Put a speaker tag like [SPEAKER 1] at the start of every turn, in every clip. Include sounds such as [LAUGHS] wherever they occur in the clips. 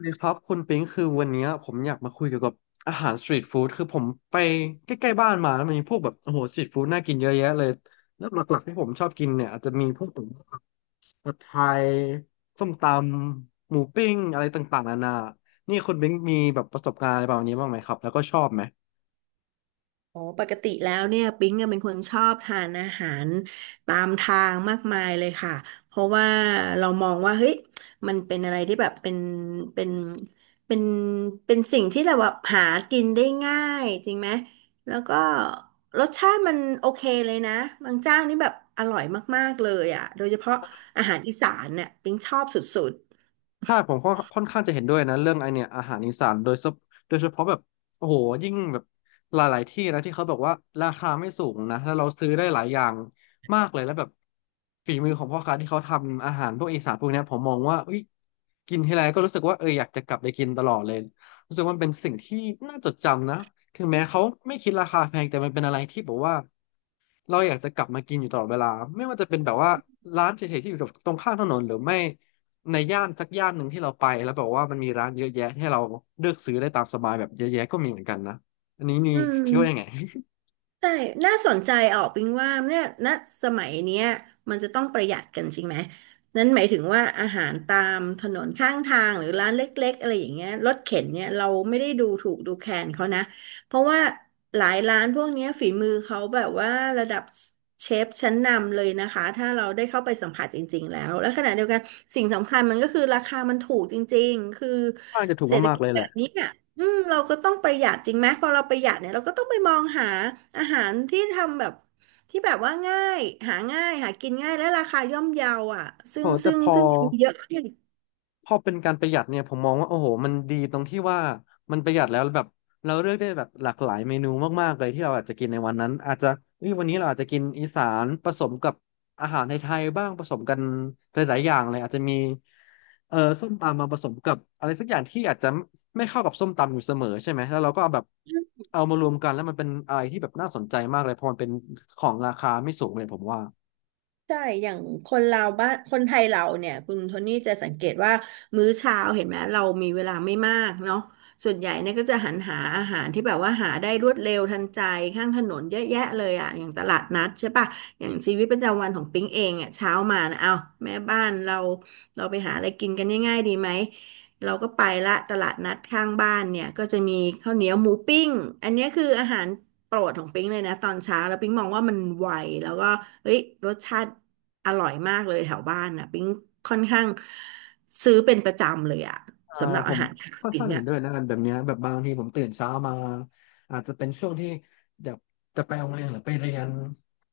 [SPEAKER 1] เลยครับคุณปิงคือวันเนี้ยผมอยากมาคุยเกี่ยวกับอาหารสตรีทฟู้ดคือผมไปใกล้ๆบ้านมาแล้วมันมีพวกแบบโอ้โหสตรีทฟู้ดน่ากินเยอะแยะเลยแล้วหลักๆที่ผมชอบกินเนี่ยอาจจะมีพวกแบบผัดไทยส้มตำหมูปิ้งอะไรต่างๆนานานี่คุณปิงมีแบบประสบการณ์อะไรแบบนี้บ้างไหมครับแล้วก็ชอบไหม
[SPEAKER 2] โอ้ปกติแล้วเนี่ยปิ๊งเนี่ยเป็นคนชอบทานอาหารตามทางมากมายเลยค่ะเพราะว่าเรามองว่าเฮ้ยมันเป็นอะไรที่แบบเป็นเป็นเป็นสิ่งที่เราแบบหากินได้ง่ายจริงไหมแล้วก็รสชาติมันโอเคเลยนะบางเจ้านี่แบบอร่อยมากๆเลยอ่ะโดยเฉพาะอาหารอีสานเนี่ยปิ๊งชอบสุด
[SPEAKER 1] ใช่ผมก็ค่อนข้างจะเห็นด้วยนะเรื่องไอเนี่ยอาหารอีสานโดยเฉพาะแบบโอ้โหยิ่งแบบหลายๆที่นะที่เขาแบบว่าราคาไม่สูงนะแล้วเราซื้อได้หลายอย่างมากเลยแล้วแบบฝีมือของพ่อค้าที่เขาทำอาหารพวกอีสานพวกเนี้ยผมมองว่าอุ้ยกินทีไรก็รู้สึกว่าเอออยากจะกลับไปกินตลอดเลยรู้สึกว่ามันเป็นสิ่งที่น่าจดจำนะถึงแม้เขาไม่คิดราคาแพงแต่มันเป็นอะไรที่แบบว่า เราอยากจะกลับมากินอยู่ตลอดเวลาไม่ว่าจะเป็นแบบว่าร้านเฉยๆที่อยู่ตรงข้างถนนหรือไม่ในย่านสักย่านหนึ่งที่เราไปแล้วแบบว่ามันมีร้านเยอะแยะให้เราเลือกซื้อได้ตามสบายแบบเยอะแยะก็มีเหมือนกันนะอันนี้มี
[SPEAKER 2] ๆอืม
[SPEAKER 1] คิดว่ายังไง
[SPEAKER 2] ใช่น่าสนใจออกปิงว่าเนี่ยณสมัยเนี้ยมันจะต้องประหยัดกันจริงไหม นั้นหมายถึงว่าอาหารตามถนนข้างทางหรือร้านเล็กๆอะไรอย่างเงี้ยรถเข็นเนี่ยเราไม่ได้ดูถูกดูแคลนเขานะเพราะว่าหลายร้านพวกเนี้ยฝีมือเขาแบบว่าระดับเชฟชั้นนำเลยนะคะถ้าเราได้เข้าไปสัมผัสจริงๆแล้ว และขณะเดียวกันสิ่งสำคัญมันก็คือราคามันถูกจริงๆคือ
[SPEAKER 1] [LAUGHS] ค่อนข้างจะถูก
[SPEAKER 2] เศรษฐ
[SPEAKER 1] มาก
[SPEAKER 2] กิ
[SPEAKER 1] ๆ
[SPEAKER 2] จ
[SPEAKER 1] เลย
[SPEAKER 2] แบ
[SPEAKER 1] แหละ
[SPEAKER 2] บนี้ อืมเราก็ต้องประหยัดจริงไหมพอเราประหยัดเนี่ยเราก็ต้องไปมองหาอาหารที่ทำแบบที่แบบว่าง่ายหาง่ายหากินง่ายและราคาย่อมเยาอ่ะซึ่
[SPEAKER 1] โอ้
[SPEAKER 2] ง
[SPEAKER 1] แต่
[SPEAKER 2] ซึ่ง
[SPEAKER 1] พอ
[SPEAKER 2] ซึ่งมีเยอะ
[SPEAKER 1] พอเป็นการประหยัดเนี่ยผมมองว่าโอ้โหมันดีตรงที่ว่ามันประหยัดแล้วแบบเราเลือกได้แบบหลากหลายเมนูมากๆเลยที่เราอาจจะกินในวันนั้นอาจจะเอ้ยวันนี้เราอาจจะกินอีสานผสมกับอาหารไทยๆบ้างผสมกันหลายๆอย่างเลยอาจจะมีส้มตำมาผสมกับอะไรสักอย่างที่อาจจะไม่เข้ากับส้มตำอยู่เสมอใช่ไหมแล้วเราก็เอาแบบเอามารวมกันแล้วมันเป็นอะไรที่แบบน่าสนใจมากเลยเพราะมันเป็นของราคาไม่สูงเลยผมว่า
[SPEAKER 2] ใช่ อย่างคนเราบ้านคนไทยเราเนี่ย คุณโทนี่จะสังเกตว่ามื้อเช้าเห็นไหม เรามีเวลาไม่มากเนาะส่วนใหญ่เนี่ยก็จะหันหาอาหารที่แบบว่าหาได้รวดเร็วทันใจข้างถนนเยอะแยะเลยอ่ะอย่างตลาดนัดใช่ปะอย่างชีวิตประจำวันของปิ๊งเองอ่ะเช้ามานะเอาแม่บ้านเราเราไปหาอะไรกินกันง่ายๆดีไหม เราก็ไปละตลาดนัดข้างบ้านเนี่ยก็จะมีข้าวเหนียวหมูปิ้งอันเนี้ยคืออาหารโปรดของปิ๊งเลยนะตอนเช้าแล้วปิ๊งมองว่ามันไวแล้วก็เฮ้ยรสชาติอร่อยมากเลยแถวบ้านน่ะปิ๊งค่อนข้างซื้อเป็นประจำเลยอะ
[SPEAKER 1] อ่า
[SPEAKER 2] สำหรับ
[SPEAKER 1] ผ
[SPEAKER 2] อา
[SPEAKER 1] ม
[SPEAKER 2] หารเช้า
[SPEAKER 1] ค่อน
[SPEAKER 2] ปิ๊
[SPEAKER 1] ข้า
[SPEAKER 2] ง
[SPEAKER 1] งเห็
[SPEAKER 2] อะ
[SPEAKER 1] นด้วยนะกันแบบเนี้ยแบบบางทีผมตื่นเช้ามาอาจจะเป็นช่วงที่แบบจะไปโรงเรียนหรือไปเรียน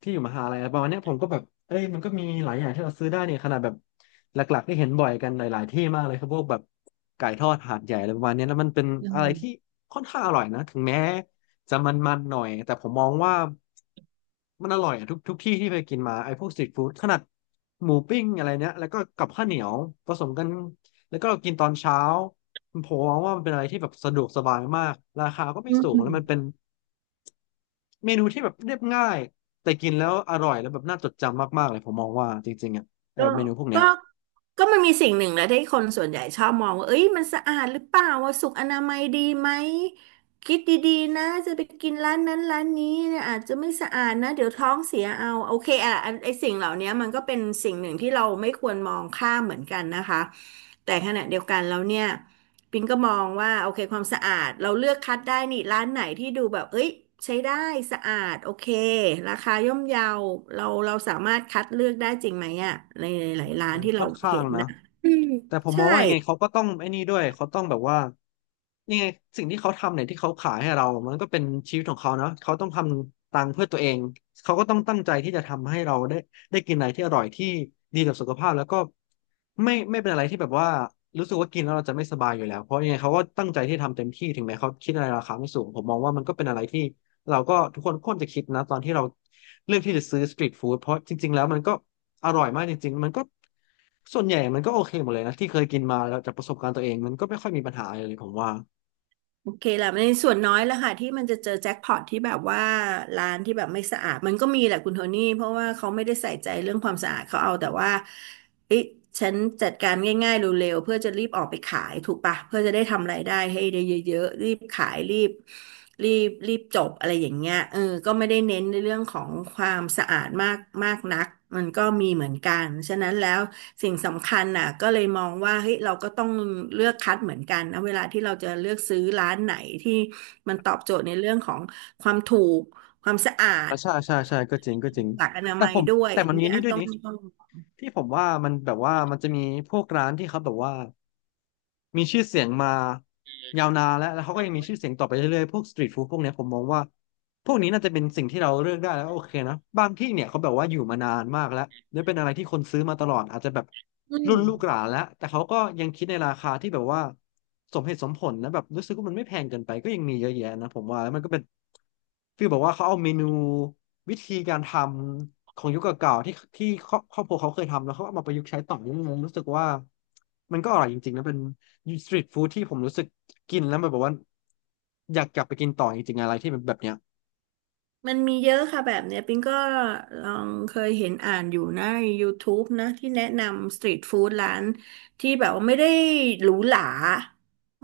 [SPEAKER 1] ที่อยู่มหาลัยอะไรประมาณเนี้ยผมก็แบบเอ้ยมันก็มีหลายอย่างที่เราซื้อได้เนี่ยขนาดแบบหลักๆที่เห็นบ่อยกันหลายๆที่มากเลยครับพวกแบบไก่ทอดหาดใหญ่อะไรประมาณเนี้ยแล้วมันเป็น
[SPEAKER 2] อื
[SPEAKER 1] อะไรที่
[SPEAKER 2] ม
[SPEAKER 1] ค่อนข้างอร่อยนะถึงแม้จะมันๆหน่อยแต่ผมมองว่ามันอร่อยอะทุกที่ที่ไปกินมาไอ้พวกสตรีทฟู้ดขนาดหมูปิ้งอะไรเนี้ยแล้วก็กับข้าวเหนียวผสมกัน แล้วก็เรากินตอนเช้าผมมองว่ามันเป็นอะไรที่แบบสะดวกสบายมากราคาก็ไม่
[SPEAKER 2] อื
[SPEAKER 1] สูงแล้วมัน
[SPEAKER 2] ม
[SPEAKER 1] เป็นเมนูที่แบบเรียบง่ายแต่กินแล้วอร่อยแล้วแบบน่าจดจำมากๆเลยผมมองว่าจริงๆอ่ะเออ
[SPEAKER 2] ก็
[SPEAKER 1] เมนูพวกเนี้
[SPEAKER 2] ก็
[SPEAKER 1] ย
[SPEAKER 2] ก็มันมีสิ่งหนึ่งแหละที่คนส่วนใหญ่ชอบมองว่าเอ้ยมันสะอาดหรือเปล่าว่าสุขอนามัยดีไหม คิดดีๆนะจะไปกินร้านนั้นร้านนี้เนี่ยอาจจะไม่สะอาดนะ เดี๋ยวท้องเสียเอา โอเคอ่ะอันไอ้สิ่งเหล่านี้มันก็เป็นสิ่งหนึ่งที่เราไม่ควรมองข้ามเหมือนกันนะคะ แต่ขณะเดียวกันแล้วเนี่ย ปิงก็มองว่าโอเคความสะอาดเราเลือกคัดได้นี่ร้านไหนที่ดูแบบเอ้ยใช้ได้สะอาดโอเคราคาย่อมเยาเราสามารถคัดเลือกได้จริงไหมอ่ะในหลายๆร้าน
[SPEAKER 1] ใช่
[SPEAKER 2] ที่
[SPEAKER 1] ค่
[SPEAKER 2] เรา
[SPEAKER 1] อนข้า
[SPEAKER 2] เห็
[SPEAKER 1] ง
[SPEAKER 2] น
[SPEAKER 1] นะ
[SPEAKER 2] นะอืม
[SPEAKER 1] แต่ผมม
[SPEAKER 2] ใช่
[SPEAKER 1] องว่ายังไงเขาก็ต้องไอ้นี่ด้วยเขาต้องแบบว่ายังไงสิ่งที่เขาทำเนี่ยที่เขาขายให้เรามันก็เป็นชีวิตของเขานะเขาต้องทำตังค์เพื่อตัวเองเขาก็ต้องตั้งใจที่จะทำให้เราได้ได้กินอะไรที่อร่อยที่ดีกับสุขภาพแล้วก็ไม่เป็นอะไรที่แบบว่ารู้สึกว่ากินแล้วเราจะไม่สบายอยู่แล้วเพราะยังไงเขาก็ตั้งใจที่ทำเต็มที่ถึงแม้เขาคิดอะไรราคาไม่สูงผมมองว่ามันก็เป็นอะไรที่เราก็ทุกคนควรจะคิดนะตอนที่เราเลือกที่จะซื้อสตรีทฟู้ดเพราะจริงๆแล้วมันก็ อร่อยมากจริงๆ มันก็ส่วนใหญ่มันก็โอเคหมดเลยนะที่เคยกินมาแล้วจากประสบการณ์ตัวเองมันก็ไม่ค่อยมีปัญหาอะไรเลยผมว่า
[SPEAKER 2] โอเคแหละในส่วนน้อยแหล้วค่ะที่มันจะเจอแจ็คพอตที่แบบว่าร้านที่แบบไม่สะอาดมันก็มีแหละคุณโทนี่เพราะว่าเขาไม่ได้ใส่ใจเรื่องความสะอาดเขาเอาแต่ว่าเอ๊ะฉันจัดการง่ายๆเร็วๆเพื่อจะรีบออกไปขายถูกปะเพื่อจะได้ทำรายได้ให้ได้เยอะๆรีบขายรีบจบอะไรอย่างเงี้ยเออก็ไม่ได้เน้นในเรื่องของความสะอาดมากมากนัก มันก็มีเหมือนกัน ฉะนั้นแล้วสิ่งสำคัญน่ะก็เลยมองว่าเฮ้ยเราก็ต้องเลือกคัดเหมือนกันนะเวลาที่เราจะเลือกซื้อร้านไหนที่มันตอบโจทย์ในเรื่องของความถูกความสะอาด
[SPEAKER 1] อ่ะใช่ใช่ใช่ก็จริงก็จริง
[SPEAKER 2] หลักอนา
[SPEAKER 1] แต่
[SPEAKER 2] มัย
[SPEAKER 1] ผม
[SPEAKER 2] ด้วย
[SPEAKER 1] แต่
[SPEAKER 2] อัน
[SPEAKER 1] มัน
[SPEAKER 2] นี้
[SPEAKER 1] มี
[SPEAKER 2] อั
[SPEAKER 1] นี่
[SPEAKER 2] น
[SPEAKER 1] ด้ว
[SPEAKER 2] ต้
[SPEAKER 1] ย
[SPEAKER 2] อง
[SPEAKER 1] นี่
[SPEAKER 2] ต้อง
[SPEAKER 1] ที่ผมว่ามันแบบว่ามันจะมีพวกร้านที่เขาแบบว่ามีชื่อเสียงมายาวนานแล้วเขาก็ยังมีชื่อเสียงต่อไปเรื่อยๆพวกสตรีทฟู้ดพวกเนี้ยผมมองว่าพวกนี้น่าจะเป็นสิ่งที่เราเลือกได้แล้วโอเคนะบางที่เนี่ยเขาแบบว่าอยู่มานานมากแล้วและเป็นอะไรที่คนซื้อมาตลอดอาจจะแบบ
[SPEAKER 2] อื
[SPEAKER 1] รุ่
[SPEAKER 2] ม
[SPEAKER 1] นลูกหลานแล้วแต่เขาก็ยังคิดในราคาที่แบบว่าสมเหตุสมผลนะแบบรู้สึกว่ามันไม่แพงเกินไปก็ยังมีเยอะแยะนะผมว่าแล้วมันก็เป็นฟีลแบบว่าเขาเอาเมนู วิธีการทำของยุคเก่าๆที่ครอบครัวเขาเคยทำแล้วเขาเอามาประยุกต์ใช้ต่อยังรู้สึกว่ามันก็อร่อยจริงๆนะเป็นสตรีทฟู้ดที่ผมรู้สึกกินแล้วมันแบบว่าอยากกลับไปกินต่อจริงๆอะไรที่แบบเนี้ย
[SPEAKER 2] มันมีเยอะค่ะแบบเนี้ยปิงก็ลองเคยเห็นอ่านอยู่นะใน YouTube นะที่แนะนำสตรีทฟู้ดร้านที่แบบว่าไม่ได้หรูหรา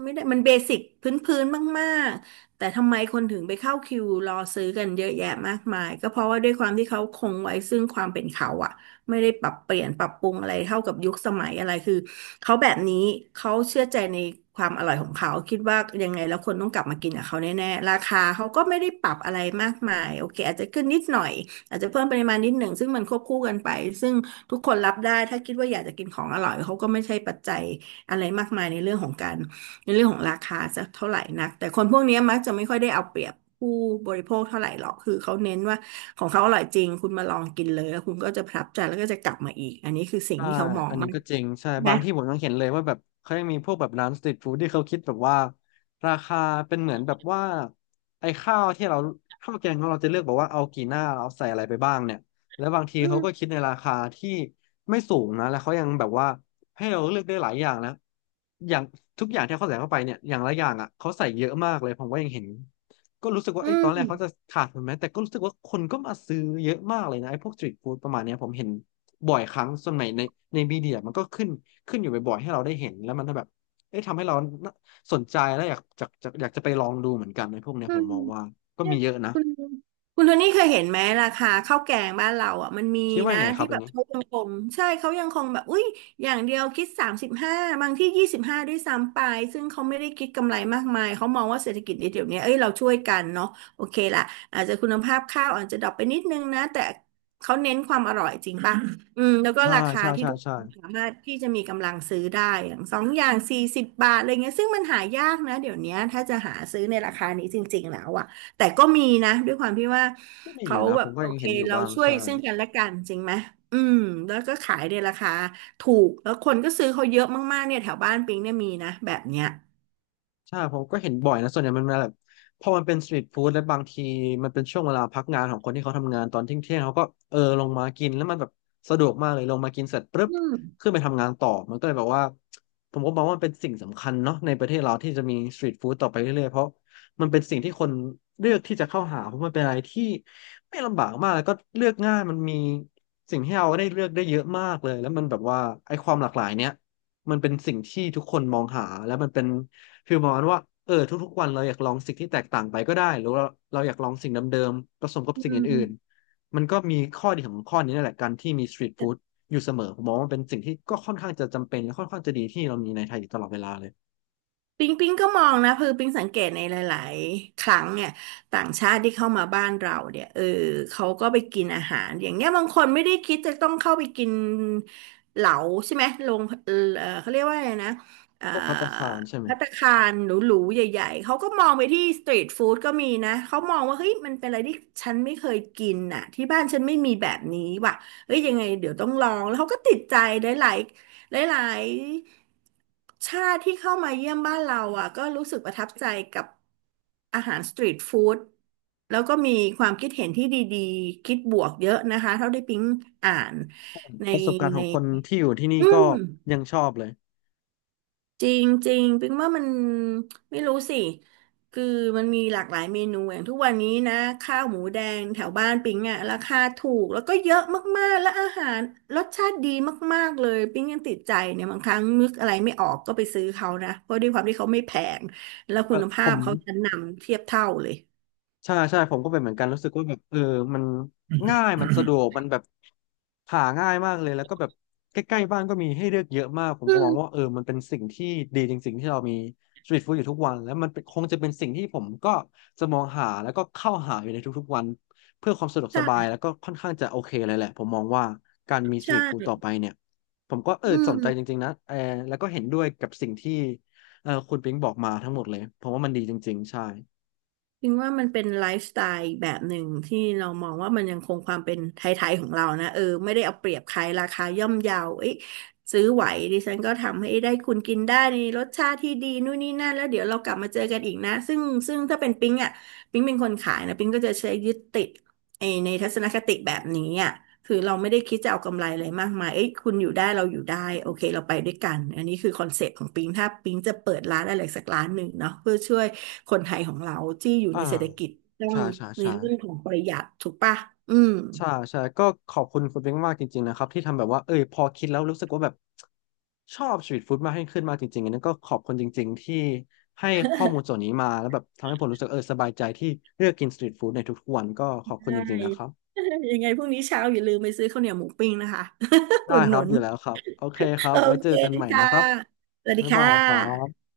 [SPEAKER 2] ไม่ได้มันเบสิกพื้นๆมากๆแต่ทำไมคนถึงไปเข้าคิวรอซื้อกันเยอะแยะมากมายก็เพราะว่าด้วยความที่เขาคงไว้ซึ่งความเป็นเขาอะ ไม่ได้ปรับเปลี่ยนปรับปรุงอะไรเท่ากับยุคสมัยอะไรคือเขาแบบนี้เขาเชื่อใจในความอร่อยของเขาคิดว่ายังไงแล้วคนต้องกลับมากินกับเขาแน่ๆราคาเขาก็ไม่ได้ปรับอะไรมากมายโอเคอาจจะขึ้นนิดหน่อยอาจจะเพิ่มปริมาณนิดหนึ่งซึ่งมันควบคู่กันไปซึ่งทุกคนรับได้ถ้าคิดว่าอยากจะกินของอร่อยเขาก็ไม่ใช่ปัจจัยอะไรมากมายในเรื่องของการ ในเรื่องของราคาจะเท่าไหร่นักแต่คนพวกเนี้ยมักจะไม่ค่อยได้เอาเปรียบผู้บริโภคเท่าไหร่หรอกคือเขาเน้นว่าของเขาอร่อยจริงคุณมาลองกินเลยแล้วคุณก็จะประทับใจแล้วก็จะกลับมาอีกอันนี้คือสิ่ง
[SPEAKER 1] ใช่
[SPEAKER 2] ที่เขามอ
[SPEAKER 1] อั
[SPEAKER 2] ง
[SPEAKER 1] นนี้
[SPEAKER 2] มาก
[SPEAKER 1] ก็จริงใช่บา
[SPEAKER 2] นะ
[SPEAKER 1] งที่ผมยังเห็นเลยว่าแบบเขายังมีพวกแบบร้านสตรีทฟู้ดที่เขาคิดแบบว่าราคาเป็นเหมือนแบบว่าไอ้ข้าวที่เราข้าวแกงของเราจะเลือกบอกว่าเอากี่หน้าเราใส่อะไรไปบ้างเนี่ยแล้วบางทีเขาก็คิดในราคาที่ไม่สูงนะแล้วเขายังแบบว่าให้เราเลือกได้หลายอย่างนะอย่างทุกอย่างที่เขาใส่เข้าไปเนี่ยอย่างละอย่างอ่ะเขาใส่เยอะมากเลยผมก็ยังเห็นก็รู้สึกว่า
[SPEAKER 2] อื
[SPEAKER 1] ไอ้ตอนแร
[SPEAKER 2] ม
[SPEAKER 1] กเขาจะขาดทุนไหมแต่ก็รู้สึกว่าคนก็มาซื้อเยอะมากเลยนะไอ้พวกสตรีทฟู้ดประมาณเนี้ยผมเห็น บ่อยครั้งสมัยในมีเดียมันก็ขึ้นอยู่บ่อยๆให้เราได้เห็นแล้วมันก็แบบเอ๊ะทำให้เราสนใจแล้วอยากจะอยากจะไปลองดูเหมือนกันในพวกเนี้ยผมมองว่าก็มีเยอะนะ
[SPEAKER 2] คุณโทนี่เคยเห็นไหมราคาข้าวแกงบ้านเราอ่ะมันมี
[SPEAKER 1] คิดว่า
[SPEAKER 2] นะ
[SPEAKER 1] ไงครั
[SPEAKER 2] ที่
[SPEAKER 1] บอ
[SPEAKER 2] แบ
[SPEAKER 1] ย่าง
[SPEAKER 2] บ
[SPEAKER 1] นี้
[SPEAKER 2] เขายังคงใช่เขายังคงแบบอุ้ยอย่างเดียวคิดสามสิบห้าบางที่ยี่สิบห้าด้วยซ้ำไปซึ่งเขาไม่ได้คิดกำไรมากมายเขามองว่าเศรษฐกิจในเดี๋ยวนี้เอ้ยเราช่วยกันเนาะโอเคละอาจจะคุณภาพข้าวอาจจะดรอปไปนิดนึงนะแต่เขาเน้นความอร่อยจริงป่ะอืมแล้วก็
[SPEAKER 1] อ่า
[SPEAKER 2] ราคา
[SPEAKER 1] ใช่
[SPEAKER 2] ที่
[SPEAKER 1] ใช่
[SPEAKER 2] ทุกค
[SPEAKER 1] ใช่
[SPEAKER 2] นสามารถที่จะมีกำลังซื้อได้อย่างสองอย่าง40 บาทอะไรเงี้ยซึ่งมันหายากนะเดี๋ยวนี้ถ้าจะหาซื้อในราคานี้จริงๆแล้วอะ แต่ก็มีนะด้วยความที่ว่า
[SPEAKER 1] ก็มีอ
[SPEAKER 2] เขา
[SPEAKER 1] ยู่นะ
[SPEAKER 2] แบ
[SPEAKER 1] ผ
[SPEAKER 2] บ
[SPEAKER 1] มก็
[SPEAKER 2] โอ
[SPEAKER 1] ยัง
[SPEAKER 2] เค
[SPEAKER 1] เห็นอยู่
[SPEAKER 2] เรา
[SPEAKER 1] บ้าง
[SPEAKER 2] ช่วย
[SPEAKER 1] ใช่
[SPEAKER 2] ซึ่งกันและกันจริงไหม อืมแล้วก็ขายในราคาถูกแล้วคนก็ซื้อเขาเยอะมากๆเนี่ยแถวบ้านปิงเนี่ยมีนะแบบเนี้ย
[SPEAKER 1] ใช่ผมก็เห็นบ่อยนะส่วนใหญ่มันมาแบบพอมันเป็นสตรีทฟู้ดและบางทีมันเป็นช่วงเวลาพักงานของคนที่เขาทำงานตอนเที่ยงเขาก็เออลงมากินแล้วมันแบบสะดวกมากเลยลงมากินเสร็จปุ๊บขึ้นไปทำงานต่อมันก็เลยแบบว่าผมก็มองว่ามันเป็นสิ่งสำคัญเนาะในประเทศเราที่จะมีสตรีทฟู้ดต่อไปเรื่อยๆเพราะมันเป็นสิ่งที่คนเลือกที่จะเข้าหาเพราะมันเป็นอะไรที่ไม่ลำบากมากแล้วก็เลือกง่ายมันมีสิ่งให้เราได้เลือกได้เยอะมากเลยแล้วมันแบบว่าไอ้ความหลากหลายเนี้ยมันเป็นสิ่งที่ทุกคนมองหาและมันเป็น คือประมาณว่าเออทุกๆวันเราอยากลองสิ่งที่แตกต่างไปก็ได้หรือเราอยากลองสิ่งเดิมๆผสมกับ
[SPEAKER 2] อื
[SPEAKER 1] สิ่งอื่น
[SPEAKER 2] ม
[SPEAKER 1] ๆมันก็มีข้อดีของข้อนี้นั่นแหละการที่มีสตรีทฟู้ดอยู่เสมอผมมองว่ามันเป็นสิ่งที่ก็ค่อนข้างจะจำเป็นและค่อนข้างจะดีที่เรามีในไทยอยู่ตลอดเวลาเลย
[SPEAKER 2] ปิงก็มองนะคือปิงสังเกตในหลายๆครั้งเนี่ยต่างชาติที่เข้ามาบ้านเราเนี่ยเออเขาก็ไปกินอาหารอย่างเงี้ยบางคนไม่ได้คิดจะต้องเข้าไปกินเหลาใช่ไหมลงเออเขาเรียกว่าอะไรนะเอ่อ
[SPEAKER 1] พวกภัตตาคารใช่ไหม
[SPEAKER 2] ภัตตาคารหรูๆใหญ่ๆเขาก็มองไปที่สตรีทฟู้ดก็มีนะเขามองว่าเฮ้ยมันเป็นอะไรที่ฉันไม่เคยกินน่ะที่บ้านฉันไม่มีแบบนี้ว่ะเฮ้ยยังไงเดี๋ยวต้องลองแล้วเขาก็ติดใจหลาย หลายๆชาติที่เข้ามาเยี่ยมบ้านเราอ่ะก็รู้สึกประทับใจกับอาหารสตรีทฟู้ดแล้วก็มีความคิดเห็นที่ดีๆคิดบวกเยอะนะคะเท่าที่ปิ๊งอ่านใน
[SPEAKER 1] ประสบการณ์ข
[SPEAKER 2] ใน
[SPEAKER 1] องคนที่อยู่ที่นี่
[SPEAKER 2] อื
[SPEAKER 1] ก็
[SPEAKER 2] ม
[SPEAKER 1] ยังชอบเลย
[SPEAKER 2] จริงจริงปิงว่ามันไม่รู้สิคือมันมีหลากหลายเมนูอย่างทุกวันนี้นะข้าวหมูแดงแถวบ้านปิงอ่ะราคาถูกแล้วก็เยอะมากๆและอาหารรสชาติดีมากๆเลยปิงยังติดใจเนี่ยบางครั้งนึกอะไรไม่ออกก็ไปซื้อเขานะเพราะด้วยความที่เขาไม่แพงแล้วคุณ
[SPEAKER 1] ผ
[SPEAKER 2] ภาพ
[SPEAKER 1] ม
[SPEAKER 2] เขาชั้นนำเทียบเท่าเลย
[SPEAKER 1] ใช่ใช่ผมก็เป็นเหมือนกันรู้สึกว่าแบบเออมันง่ายมันสะดวกมันแบบหาง่ายมากเลยแล้วก็แบบใกล้ๆบ้านก็มีให้เลือกเยอะมากผม
[SPEAKER 2] อื
[SPEAKER 1] ก็ม
[SPEAKER 2] ม
[SPEAKER 1] องว่าเออมันเป็นสิ่งที่ดีจริงๆที่เรามีสตรีทฟู้ดอยู่ทุกวันแล้วมันเป็นคงจะเป็นสิ่งที่ผมก็จะมองหาแล้วก็เข้าหาอยู่ในทุกๆวันเพื่อความสะดวกสบาย
[SPEAKER 2] ใช่
[SPEAKER 1] แล้วก็ค่อนข้างจะโอเคเลยแหละผมมองว่าการมีสตรีทฟู้ดต่
[SPEAKER 2] ใช่
[SPEAKER 1] อไปเนี่ยผมก็เออ
[SPEAKER 2] อื
[SPEAKER 1] สนใจจ
[SPEAKER 2] ม
[SPEAKER 1] ริงๆนะเออแล้วก็เห็นด้วยกับสิ่งที่เออคุณปิงบอกมาทั้งหมดเลยผมว่ามันดีจริงๆใช่
[SPEAKER 2] จริงว่ามันเป็นไลฟ์สไตล์แบบหนึ่งที่เรามองว่ามันยังคงความเป็นไทยๆของเรานะเออไม่ได้เอาเปรียบใครราคาย่อมเยาเอ้ยซื้อไหวดิฉันก็ทำให้ได้คุณกินได้ในรสชาติที่ดีนู่นนี่นั่นแล้วเดี๋ยวเรากลับมาเจอกันอีกนะซึ่งถ้าเป็นปิ๊งอ่ะปิ๊งเป็นคนขายนะปิ๊งก็จะใช้ยึดติดไอในทัศนคติแบบนี้อ่ะ คือเราไม่ได้คิดจะเอากำไรอะไรมากมายเอ้ยคุณอยู่ได้เราอยู่ได้โอเคเราไปด้วยกันอันนี้คือคอนเซ็ปต์ของปิงถ้าปิงจะเปิดร้านอะไรสักร้านหนึ่งเนาะเพื่อช่วยคนไทยของเราที่อยู่
[SPEAKER 1] อ่า
[SPEAKER 2] ในเศรษฐกิจต้อง
[SPEAKER 1] ใช่ใช่
[SPEAKER 2] ใน
[SPEAKER 1] ใช่
[SPEAKER 2] เรื่องของประหยัดถูกปะอืม
[SPEAKER 1] ใช่ใช่ก็ขอบคุณคุณเบ้งมากจริงๆนะครับที่ทำแบบว่าเออพอคิดแล้วรู้สึกว่าแบบชอบสตรีทฟู้ดมากยิ่งขึ้นมากจริงๆอันนี้ก็ขอบคุณจริงๆที่ให้ข้อมูลส่วนนี้มาแล้วแบบทำให้ผมรู้สึกเออสบายใจที่เลือกกินสตรีทฟู้ดในทุกๆวันก็ขอบคุณ
[SPEAKER 2] ใช่
[SPEAKER 1] จริงๆนะครับ
[SPEAKER 2] [LAUGHS] ยังไงพรุ่งนี้เช้าอย่าลืมไปซื้อข้าวเหนียวหมูปิ้งนะคะ [LAUGHS]
[SPEAKER 1] ได้
[SPEAKER 2] อุด
[SPEAKER 1] ค
[SPEAKER 2] ห
[SPEAKER 1] รั
[SPEAKER 2] นุ
[SPEAKER 1] บอ
[SPEAKER 2] น
[SPEAKER 1] ยู่แล้วครับโอเคครับ
[SPEAKER 2] โอ
[SPEAKER 1] ไว้เจ
[SPEAKER 2] เค
[SPEAKER 1] อกันใหม่
[SPEAKER 2] ค่ะ
[SPEAKER 1] นะครับ
[SPEAKER 2] สวัสดี
[SPEAKER 1] บ๊าย
[SPEAKER 2] ค่
[SPEAKER 1] บายครั
[SPEAKER 2] ะ
[SPEAKER 1] บ